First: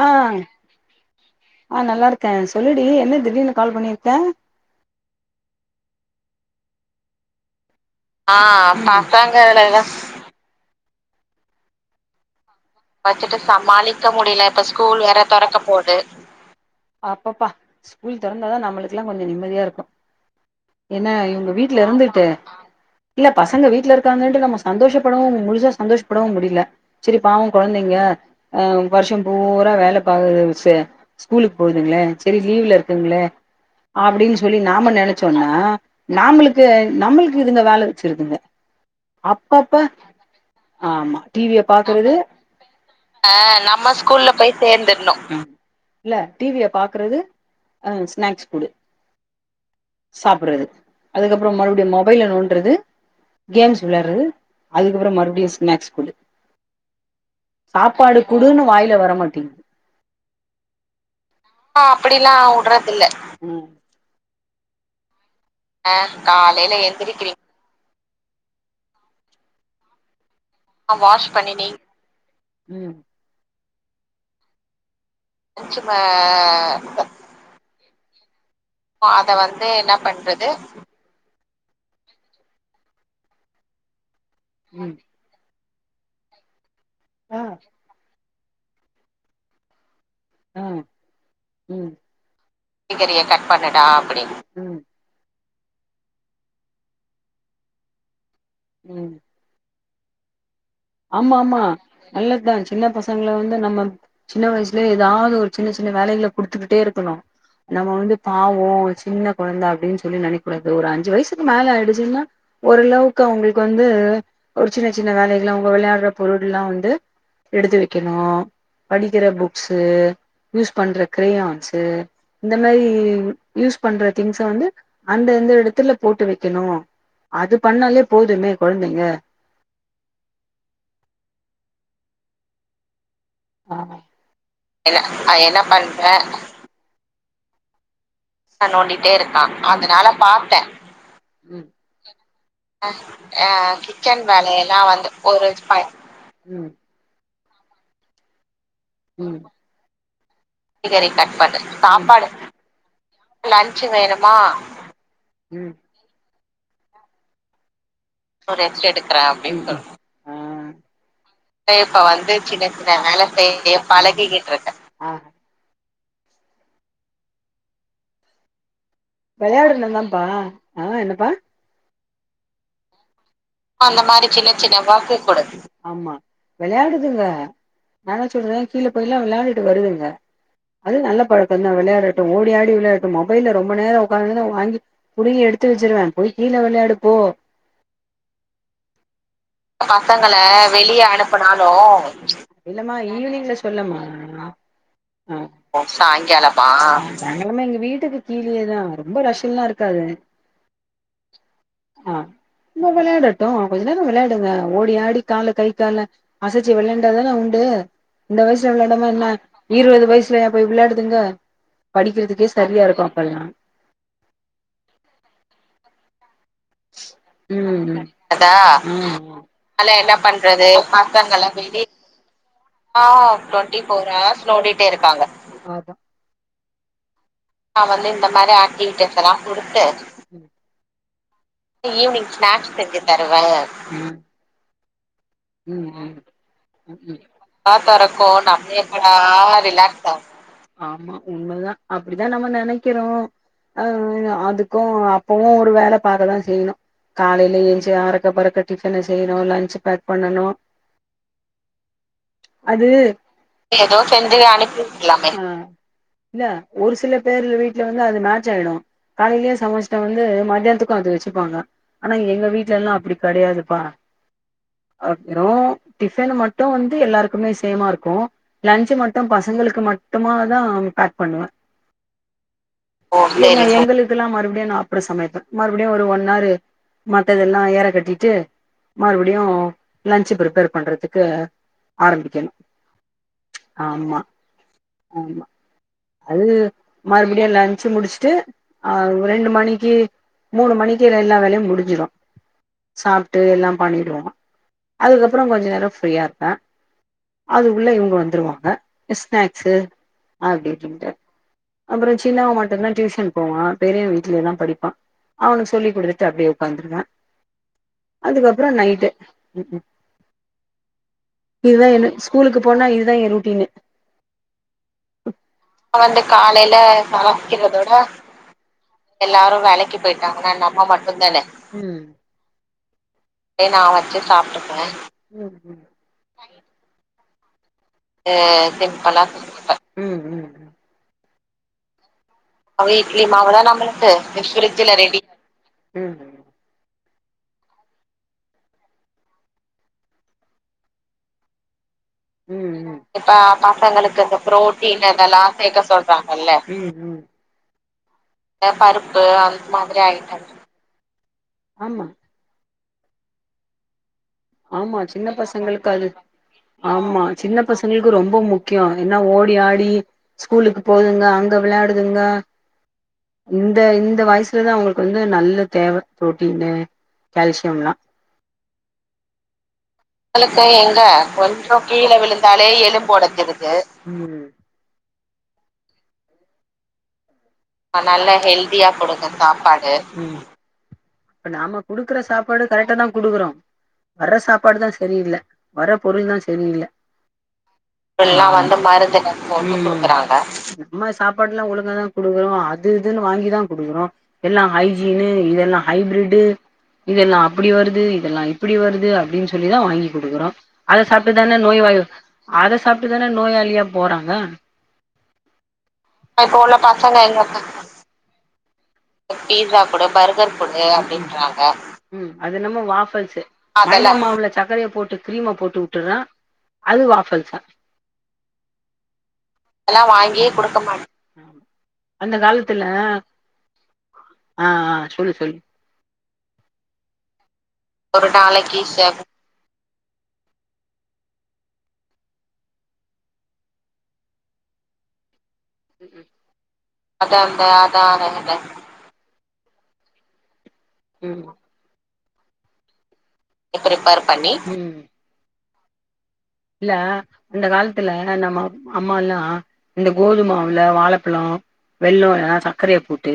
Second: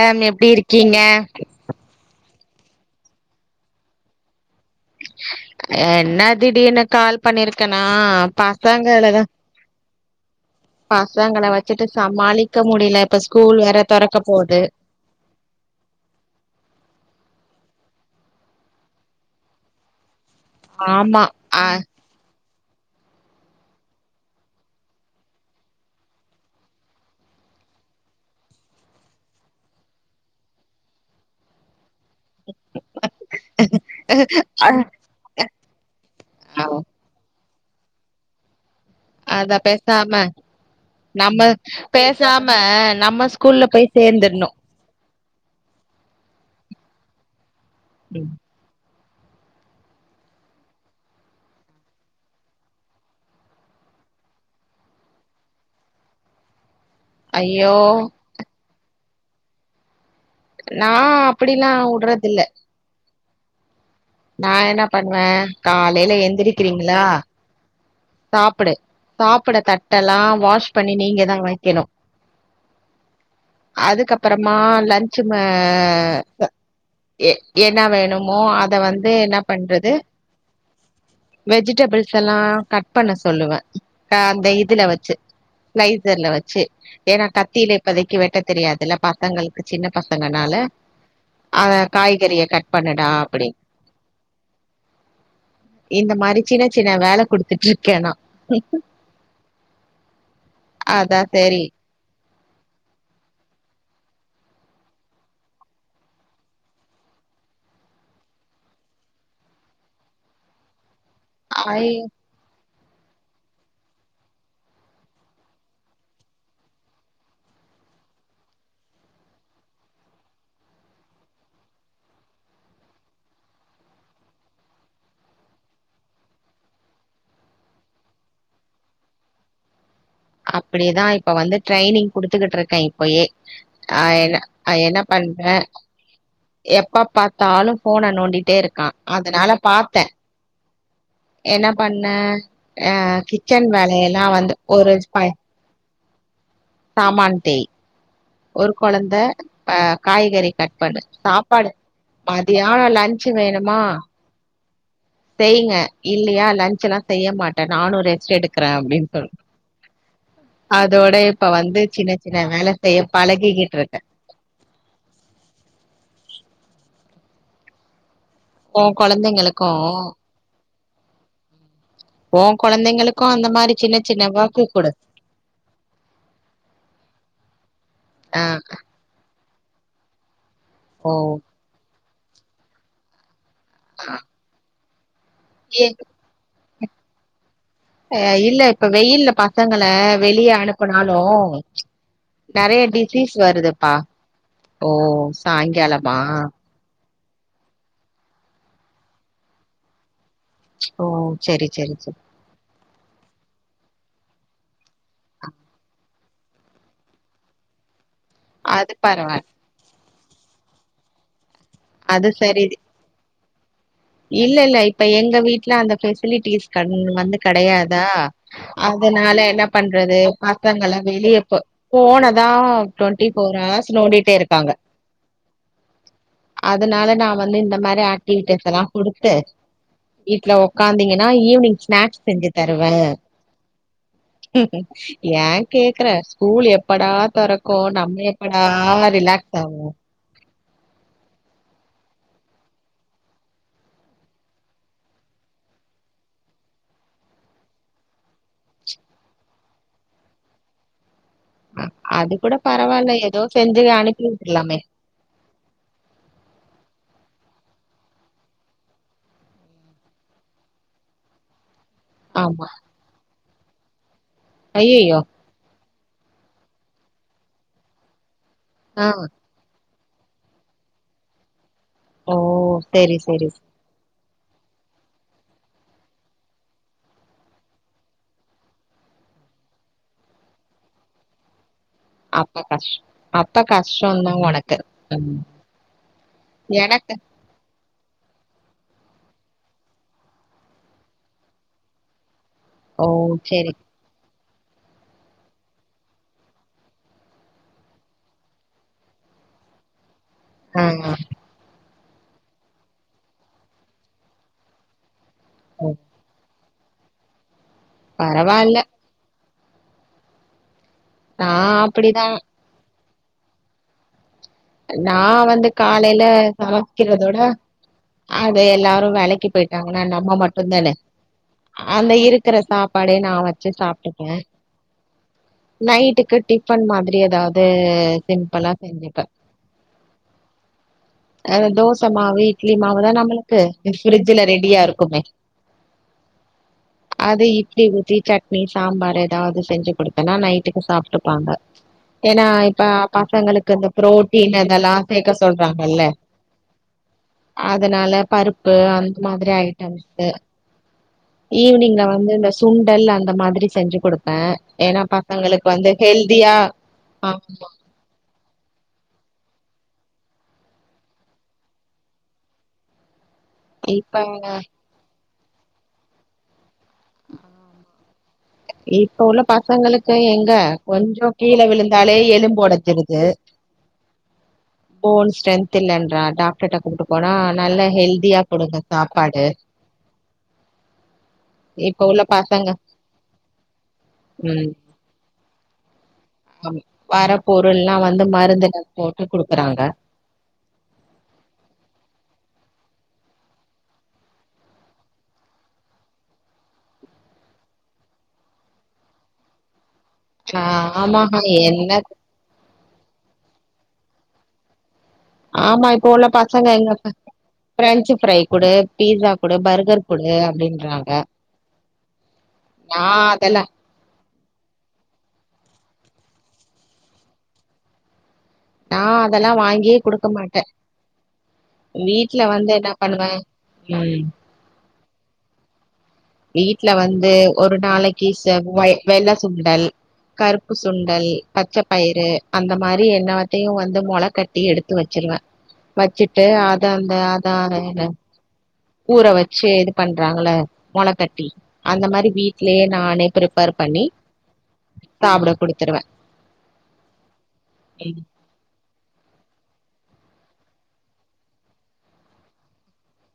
ஆ எப்டி இருக்கீங்க க சொல்லுடீ என்ன திடீனு கால் பண்ணிருக்க ஆ என்ன திடீனு கால் பண்ணிருக் ஆ பசங்கள தா பசங்கள வச்சுட்டு சமாளிக் வச்சுட்டு சமாளிக்க முடில இப்ப ஸ்கூல் வேற தொறக்கப் போது அப்பப்பா ஸ்கூல் தொறந்தாதா நம்மளுக்லா கொஞ்சொ நிம்மதியாருக்கு என்ன ஆமா இவுங்க ஆ வீட்ல இருந்துட்டு இல்ல பசங்க வீட்லருக்காங்கன்டு நம்ம சந்தோஷப்படவு முழுசா சந்தோஷப்படவும் முடில செரி பாவொ கொழந்தைங்க ஆ வர்ஷம் பூரா வேல பா செ ஸ்கூலுக் போதுங்ளே செரி லீவ்லருக்குங்ளே அப்டீன் சொல்லி நாம நெனச்சோன்னா நாமளுக்கு ஆமா நம்மள் கு இதுங்க வேல வச்சுருதுங்க அதா பேசாம நம்ப பேசாம் அ நம்ம ஸ்கூல்ல போய் சேர்ந்துர்ணு இல்ல டீவிய பாக்குறது அ ஸ்நாக்ஸ் குடு சாப்புர்றது அதுக்கப்றம் மறுப்டியு மொபைல நோன்றது கேம்ஸ் விளாட்றது அதுக்கப்றொ மறுப்டியு ஸ்நாக்ஸ் குடு ஐயோ சாப்பாடு குடுன்னு வாய்ல வர மாட்டி நா அப்டில்லா உட்றதில்ல ம் நா என்ன பண்ணுவே காலையில காலைல எந்திரக்கிறீங்களா எந்திரிக்கிறீங்க சாப்புடு சாப் சாப்பட தட்டலா வாஷ் பண்ணி நீங்க வாஷ் தா பண்ணி நீங்க வைக்கணு ம் அதுக்கப்பற மா லஞ் சும்மா லன்ச்சு ம எ என்னா வேணு மோ அத வந்த் து அத என்ன வந்து பண்றது என்ன பண்றது வொஜிடபுள்ஸ் எல்லா கட் இப்பெண்ண சொல்லுவே அ அந்த இதுல ம் வச்சு பிளைசர்ல வச்சு ஏன்னா ஆ கத்தியில இப்பேதைக்கு வெட்ட தெரியாதுல்ல பக்கங்களுக்கு சின்ன பசங்கனால ஆ அத ம் காய்கறிய கட் பண்ணடா அப்படின் அப்படி ம் இந்த மாரி சின்ன சின்ன வேல குடுத்துட்டு இருக்கே நா கக்கு ம் அதா செரி நல்லதா சின்ன பசங்கள வந்து நம்ம சின்ன வயசுல ஏதாவது ஒரு சின்ன சின்ன வேலைகள குடுத்துக்கிட்டே இருக்கணு நம்ம வந்து பாவோ சின்ன கொழந்த அப்புடின் சொல்லி நெனைக்கூடாது ஒரு அஞ்சு ஞ்சு வயசுக்கு மேல ஆய் ஆய்டுச்சுன்னா ஓரளவுக்கு அவுங்களுக்கு வந்து ஒரு சின்ன சின்ன வேலை இல்ல அவுங்க வெளையாடுற பொருள் எல்லா வந்து எடுத்து வெக்கணு படிக்கிற புக்ஸு யூஸ் பண்ற கிரேயான்ஸு இந்த மாரி யூஸ் பண்ற திங்ஸ் வந்து அந்தந்த இடத்துல போட்டு வைக்கணு அது பண்ணாலே போதுமே கொழந்தைங்க அப்படிதா இப்ப வந்து ட்ரைனிங் குடுத்துக்கிட்ருக்கே இப்பயே ஆ என்ன ஆ என்ன அஹ் பண்றே என்ன பண்ற எப்ப பா தாலு போன நோண்டிட்டே இருக்கா நோண்டிட்டே இருக்கா அதனால பாத்தே அதனால பாத்தே என்ன பண்ண அ அ கிச்சன் கிச்சன் வேலையெல்லா வந்து வேலையெல்லா ஒரு வந்து ப ஒரு ம் சாமன்தேய் ஒரு கொழந்த ம் ஆ காய்கறி கட் பண்ணு காய்கறி கட் பண்ணு சாப்பாடு சாப்பாடு மதியாணோ லன்ஞ்சு வேணுமா லன்ச்சு வேணுமா செய்ங்க இல்லியா லன்ஞ்ச் எல்லா செய்ய மாட்டே நானு ரெஸ்ட் ஒரு எடுக்கறே ரெஸ்ட் அப்டின் எடுக்கறே சொல் அப்டின்னு சொல் அதோட இப்ப வந்து இப்ப சின்ன வந்து சின்ன வேல சின்ன செய்ய வேல பெ [unintelligible] பழகிக்கிட்டு இருக்கே பழகிக்கிட்டு இருக்கே ஆ ஓ கொழந்தைங்களுக்கு வெளையாடுனதாப்பா ஆ என்னப்பா ஓ கொழந்தைங்களுக் அந்த மாரி சின்ன சின்ன வாக்குகூட ஆமா வெளையாடுதுங்க நா தா ஆ சொல்றனே கீழ போயில்லா விள்யாடி வருதுங்க அது ஓ நல்ல பழக்கந்தா விளையாடற ஓடி ஆடி விளையாடுட் வெயில்ல ரொம்ப நேர உக்காந்துருந்த வாங்கி புடுங்கி எடுத்து ஏ வெச்சிருவே போய் கீழ வெளயாடு போ ஆ இல்ல இப்ப வெயில்ல பசங்கள பசங்கள வெளிய வெளிய அனுப்புனாலு அனுப்புனாலும் நறைய இல்லமா டிசீஸ் ஈவினிங்ல வருதுப்பா சொல்லமா ஓ சாய்ங்காலமா சாங்காலமா எங்க வீட்டுக்கு கீழியேதா ரொம்ப ரஷ் எல்லா இருக்காது ஓ செரி செரி செரி ல வெளையாடட்டு கொஞ்ச நேர வெளையாடுங்க ஓடி ஆடி கால கை கால அசைச்சி வெளயாண்டாதான உண்டு இந்த வயுசுல அது விளையாடாம என்ன பரவால் இருவது வய்சு லயா போய் விளையாடுதுங்க அது படிக்கிறதுக்கே சரி சரியா இருக்கு அப்பல்லா இல்ல இல்ல இப்ப எங்க வீட்ல அந்த ஃபெசிலிட்டிஸ் வந்து கடையாதா அதனால என்ன பண்றது பசங்க வெளியே போ போனத ஆ twenty four twenty hours four நோண்டிட்டே ஹவர்ஸ் இருக்காங்க நோண்டிட்டே இருக்காங்க அதா அதனால நா வந்து இந்த நா மாரி மாரி ஆக்டிவிட்டிஸ் எல்லா ஆக்டிவிட்டிஸ் குடுத்து எல்லா குடுத்து வீட்ல உக்காந்திங்கனா ஈவினிங் ஸ்நாக்ஸ் செஞ்சு தருவே ம் ஏ கேக்குற ஸ்கூல் எப்படா தொறக்கு நம்ம எப்படா ரிலாக்ஸ் ஆவோ ஆமா உண்மதா அப்டிதா நம்ம நெனைக்கிறோ அ அதுக்கு அப்பவு ஒரு வேல பாக்கதா செய்யணு காலையில எழுந்ச்சு அரக்க பறக்க டிஃபன செய்யணு லன்ச்ச பேக் பண்ணணு அது கூட அது பரவால்ல ஏதோ செஞ்சு அனுப்பி விட்ரலாமே அ இல்ல ஒரு சில பேரு வீட்ல வந்து அது மேட்ச் ஆயிடு காலைலயே சமைச்சிட்டா வந்து மதியானத்துக்கு அது வெச்சுப்பாங்க ஆனா எங்க ஆமா வீட்ல எல்லா அப்டி கெடையாது பார ஐயையோ! அரைக்கிறோ டிஃபன் மட்டு வந்து எல்லாருக்குமே சேமாருக்கு லஞ்சு ஆ. மட்டு பசங்களுக்கு மட் ட்டுமாதா பேக் பண்ணுவே ஓ செரி செரி அதுலா மறுபடியு நா அப்றொ சமைப்பெ மறுபடியு ஒரு ஒன் ஆரு மத்ததெல்லா ஏற கட்டிட்டு மறுபடியு லஞ்சு ப்ரிப்பேர் பண்றதுக்கு ஆரம்பிக்கணு அப்ப கஷ் அப்ப ஆமா கஷ்டம் தான் உனக்கு. ம். ஆமா அது எனக்கு மறுபடியு லன்ச்சு முடிச்சு ட்டு ஆஹ் ரெண்டு மணிக்கு மூணு மணிக்கு எல்லா வேலையும் முடிஞ்சிடும் ஓ! சாப்பிட்டு சரி. எல்லாம் பண்ணிடுவோம் அதுக்கப்புறம் கொஞ்ச நேரம் ஃப்ரீயா இருப்பேன் அதுக்குள்ள இவங்க வந்துருவாங்க ஸ்நாக்ஸு ஆ, அப்பிடிடட்டுட்ட அப்புறம் சின்னவன் மட்டும்தான் டியூஷன் போவான் பெரியவன் வீட்டுலேயே எல்லான் படிப்பான் அவனுக்கு ஓ! சொல்லி குடுத்து அப்படியே வந்துருங்க அதுக்கப்புறம் பரவால்ல. நைட்டு ம் நான் இதுதான் என்ன அப்படிதான். ஸ்கூலுக்கு போனா இது இதான் என் ருட்டின் நான் வந்து காலையில காலையில சமைக்கிறதோட சமைக்கிறதோட அத எல்லாரும் வேலைக்கு எல்லாரு போயிட்டாங்கனா நம்ம போயிட்டாங்கன்னா மட்டும் நம்ம தானே மட்டுந்தானே ம் அந்த இருக்கிற சாப்பாடே நான் வச்சு நா வச்சு சாப்பிட்டுப்பேன் சாப்ட்டுக்குவே ம் ம் நைட்டுக்கு டிஃபன் மா அதிலே ஏதாவது அ சிம்பிளா செஞ்சுப்பேன் உம் உம் அ தோச மா ம் ரெடியா இருக்குமே! ம் அது இட்லி ஊத்தி சட்னி சாம்பாரு எதாவ்து செஞ்சு கொடுத்தேனா நைட்டுக்கு சாப்ட்டுப்பாங்க ஏன்னா இப்ப ம் பசங்களுக்கு இந்த ப்ரோட்டீன் அதெல்லா புரோட்டீன் சேக்க இதெல்லா சேக்க சொல்றாங்கள்ள சொல்றாங்கல்ல ம் ம் அதனால பருப்பு அந்த மாதிரி ஐட்டம்ஸு ஈவுனிங்ல ஆமா வந்து இந் சுண்டல் அந்த மாதிரி செஞ்சு கொடுத் ஆமா சின்ன பசங்களுக்கு அது ஹெல்தியா ஆமா ஆ சின்ன பசங்களுக்கு ரொம்ப முக் கியு என்ன ஓடி ஆடி ஸ்கூலுக்கு போதுங்க அங்க விளயாடுதுங்க இந்த இப்ப இந்த வய்சு தா அவுங்ளுக் வந்து நல்ல [unintelligible] தேவ ப்ரோட்டீனு கால்சியம்லா இப்ப உள்ள பசங்களுக்கு ங்களுக்கு எங்க கீழ கொஞ்சோ கீழே விழுந்தாலே எலும்பு விழுந்தாலே எலும்பு ஒடஞ்சிருது ஒடஞ்சிடுது போன் ஸ்ட்ரென்த் இல்லன்றா டாக்டர்ட்ட கூட்டு போனா நல்லா ஹெல்தியா குடுங்க சாப்பாடு இப்ப நாம இப்ப குடுக்கற உள்ள சாப்பாடு பசங்க கரெக்டா தா குடுக்கறோ வர்ற ம் சாப்பாடு தா சரியில்ல வர பொருள் தா ஆமா. சரியில்ல வர பொருள்லா வந்து மருந்துல போட்டு குடுக்குறாங்க நம்ம சாப்பாடுல்லா ஒழுங்கா தா குடுக்கறோ [unintelligible] இது இதுன்னு வாங்கி தா குடுக்கறோ எல்லா ஹைஜீனு இதெல்லா ஹைப்ரெட்டு இதெல்லா அப்படி வருது இதெல்லா இப்படி வருது அப்டின் சொல்லி தா வாங்கி ஆ அத சாப்ட்டு ஆமாஹா தான என்ன நோய்வாய்வு அத சாப்ட்டு தான நோயாளியா போறாங்க ஆமா இப்போ உள்ள பசங்க எங்க [unintelligible] ஃப்ரென்ச்சு ஃப்ரை குடு பீஸா குடு பர்கர் குடு அப்டின் ம் அது என்னமோ நா வாஃபல்ஸு அதெல்லா மைதா மாவுல சக்கரைய போட்டு கிரீம போட் டு வுட்டர்றா அது வாஃபல்சா நா அதெல்லா வாங்கியே குடுக்க வாங்கியே மாட்டே குடுக்க மாட் அந்த வீட்ல வந்து காலத்துல என்ன ஆ பண்ணுவே ஆ சொல்லு தோழி வீட்ல வந்து ஒரு நாளைக்கு ஒரு நாளைக்கு செவ்வாய் ச வெள்ள சுண்டல் கருப்பு சுண் டல் பச்ச பயிறு அந்த மாரி எல்லாத்தயு வந்து மொள கட்டி எடுத்து வச்சிருவே வச்சுட்டு அது அந்த அத அதா அந்த அதா அத [unintelligible] ஊற வச் சு இது பண்றாங்கல்ல மொ தட்டி அந்த மாரி வீட்லயே நானே ப்ரிப்பர் பண்ணி ப்ரிப்பேர் பண்ணி ம் சாப்ட குடுத்துருவே இல்ல அந்த காலதுல்ல நம்ம அம் அம்மாலா இந்த கோதும உள்ள வாழப்பழோ வெள்ளோரு சர்க்கரைய போட் டு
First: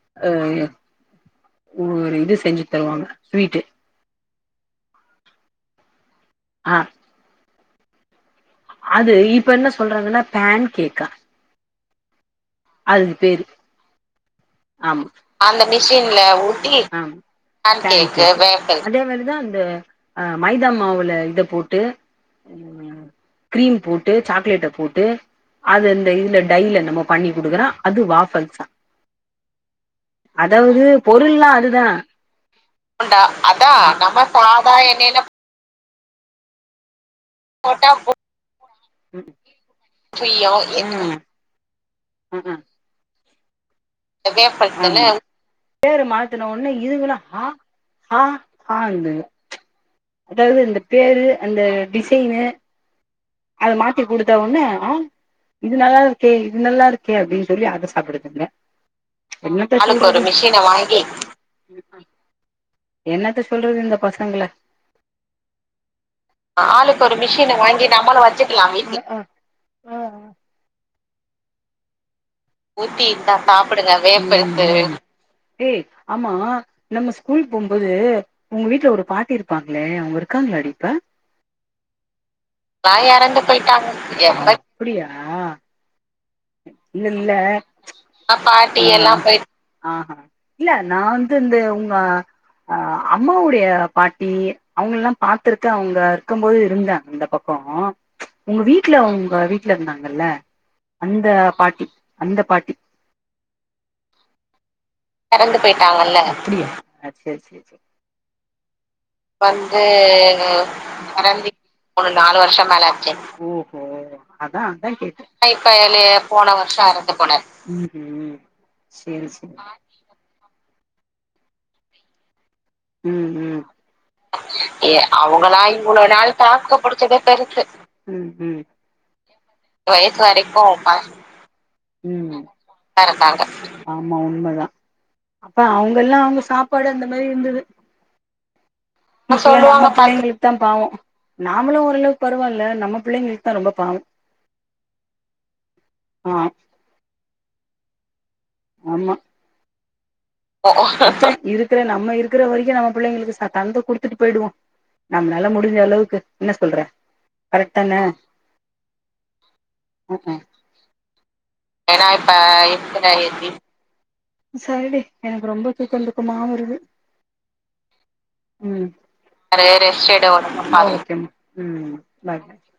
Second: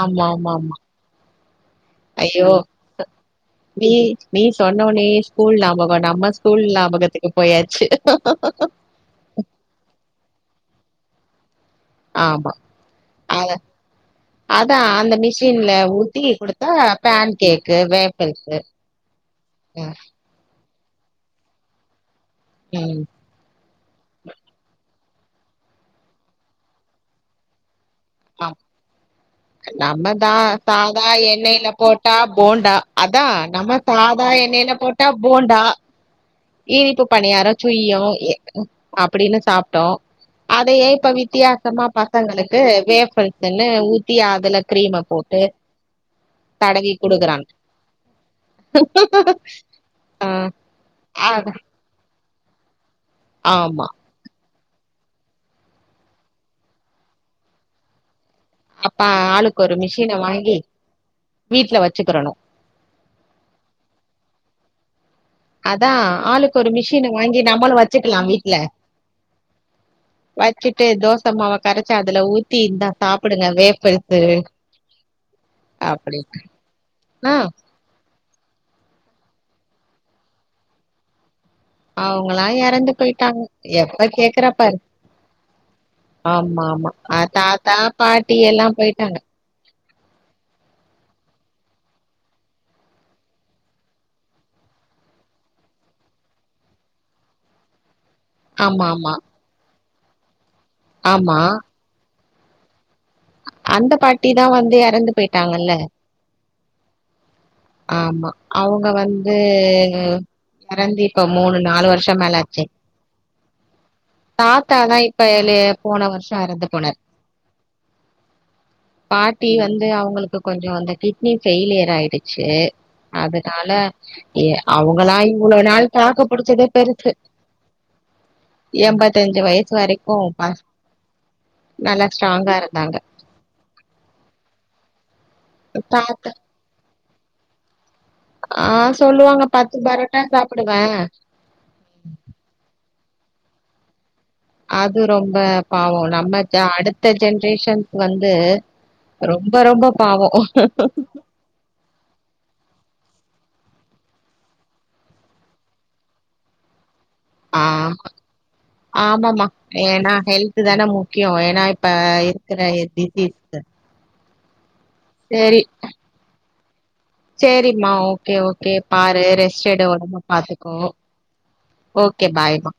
ஆமா ஆமா அஹ ஆமா ஒரு இது ஐயோ செஞ்சு தருவாங்க ஸ்வீட்டு நீ நீ சொன்னோன்னேய் ஸ்கூல் நாபகம் நம்ம ஆ ஸ்கூல்லாபாகதுக்கு போயாச்சு அது இப்ப என்ன சொல்றாங்கன்னா பேன் கேக்கா ஆமா அது பேரு அத ஆமா அந்த மிஷின்ல ஊத்தி பேன் கேக்கு வேபெல்ஸ் அ மாவுல இத போட்டு ம் [unintelligible] கிரீம் போட்டு சாக்லேட்ட போட்டு அது இந்த இதுல டைல நம்ம பண்ணி குடுக்கரா அது வாஃபல்ஸா. நம்ம தா அதாவது தாதா பொருள்லா எண்ணெய்ல அதுதா போட்டா போண்டா அதா நம்ம தாதா எண்ணெயில போட்டா போண்டா அ [unintelligible] இப் பணியார போட்டா சுய அப்டின்னு சாப்பிட்டோ புரியு அதையே இப்ப ம் வித்தியாசமா ம் பசங்களுக்கு வேப் [unintelligible] பேரு மாத்தன ஒட்னே தடவி இதுங்க குடுக்குறாங்க ஹ ஹ ஹ ந்து ஆ அதாவது இந்த பேரு அத அந்த டிசைனு அத ஆமா மாத்தி குடுத்த உடனே ஆஹ் இது நல்லா இருக்கே இது நல்லா இருக்கே அப்டினு சொல்லி அத சாப்டுதுங்க அப்ப ஆளுக்கு என்னத்த ஒரு சொல்றது மிஷின ஆளுக்கொரு மெஷினா வாங்கி வீட்ல வச்சுக்கிறணு என்னத்த சொல்றது இந்த பசங்கள அதா ஆளுக்கொரு மிஷின வாங்கி நம்மளு வச் நம்மளு வச்சுக்கலா வீட்ல அ அ அ தோசை மாவ கரைச்சி அதுல்ல ஊத்தி இந்தா ஊத்தி இருக்கான் சாப்பிடுங்க வேஃபல்ஸு வேப்பந்து ஏ ஆமா அப்டின்னு நம்ம ஆ ஸ்கூல் போம்போது உங்க வீட்டு்ல ஒரு பாட்டி இருப்பாங்களே அவங்க இருக்காங்களாடி இப்ப அவங்களா எறந்து ந இறந்து போயிட்டாங்க போயிட்டாங்க எப்ப கேக்குற எப்ப பாரு ஆமா ஆமா ஆ இல்ல தாத்தா எல்லா பாட்டி போயிட்டாங்க எல்லாம் போய்ட்டாங்க ஆ இல்ல நான் அந்த உங்க அ அம்மாவுடைய பாட்டி அவங்க எல்லா பாத்துருக்க அவங்க இருக்கும் போது இருந்த இந்த பக்கம் ச் உங்க ஆமா வீட்ல ஆமா உங்க வீட்ல இருந்தாங்க ல்ல அந்த ஆமா பாட்டி அந்த பாட்டி அந்த பாட்டி தா வந்து எறந்து போய்ட்டாங்கல்ல போயிட்டாங்கல்ல அப்டியா அ ஆமா அவங்க வந் ஓ இப்ப மூணு நாலு வருஷம் மேல ஆச்சு ஓ அதா தாத்தா அதா தான் இப்ப கேட்டே எழு போன வருஷம் எறந்து போனாரு ம் ம் சேரி பாட்டி சேரி வந்து அவங்களுக்கு கொஞ்சோ அந்த கிட்னி ஃபெயிலியர் ஆயிடு சேர் ம் ம் அதனால எ ஏ அவுங்களா இவ்ளொ அவங்களா நாள் இவ்ளோ தாக்குப் புடிச்சதே தாக்கு பெருசு புடிச்சதே பெருசு ம் எம்பத்தஞ் ம் நல்லா ஸ்ட்ராங்கா இருந்தாங்க ஆமா உண்மதா அப்ப அவ்ங்கல்லா தாத்தா அவுங்க சாப்பாடு அந்த மய் இந்துது ஆ சொல்லுவாங்க பத்து பரோட்டா சாப்புடுவே நாமளு ஓரளவ் பருவால்ல நம்ம பிள்ளைங்ளுக் தா ரொம்ப பாவ் அது ரொம்ப பாவோ நம்ம ஜா அடுத்த ஜன் டேஷன்க் வந்த் து ஆமா ரொம்ப ரொம்ப பாவோ புள்ளைங்களுக்கு ச தந்து குடுத்துட்டு போய்டுவோ நம்ளால முடிஞ்ச அளவ்க்கு இன்ன சொல்ற கரெக்ட் ஆஹ் தான ஆமாமா ஏன்னா ஹெல்த்து தான மூ க்யோவ் ஏன்னா இப்ப இர்க்குற யே டிசீஸு சரிடே எனக் ரொம்ப தூக்கன் தூக்கமா வருது ச்செரிம்மா ஓகே ஓகே ம் பாரு ரெஸ்ட் எடு ஒடம்பு பாத்துக்கோ ம் ஓகே பாய் பாய்மா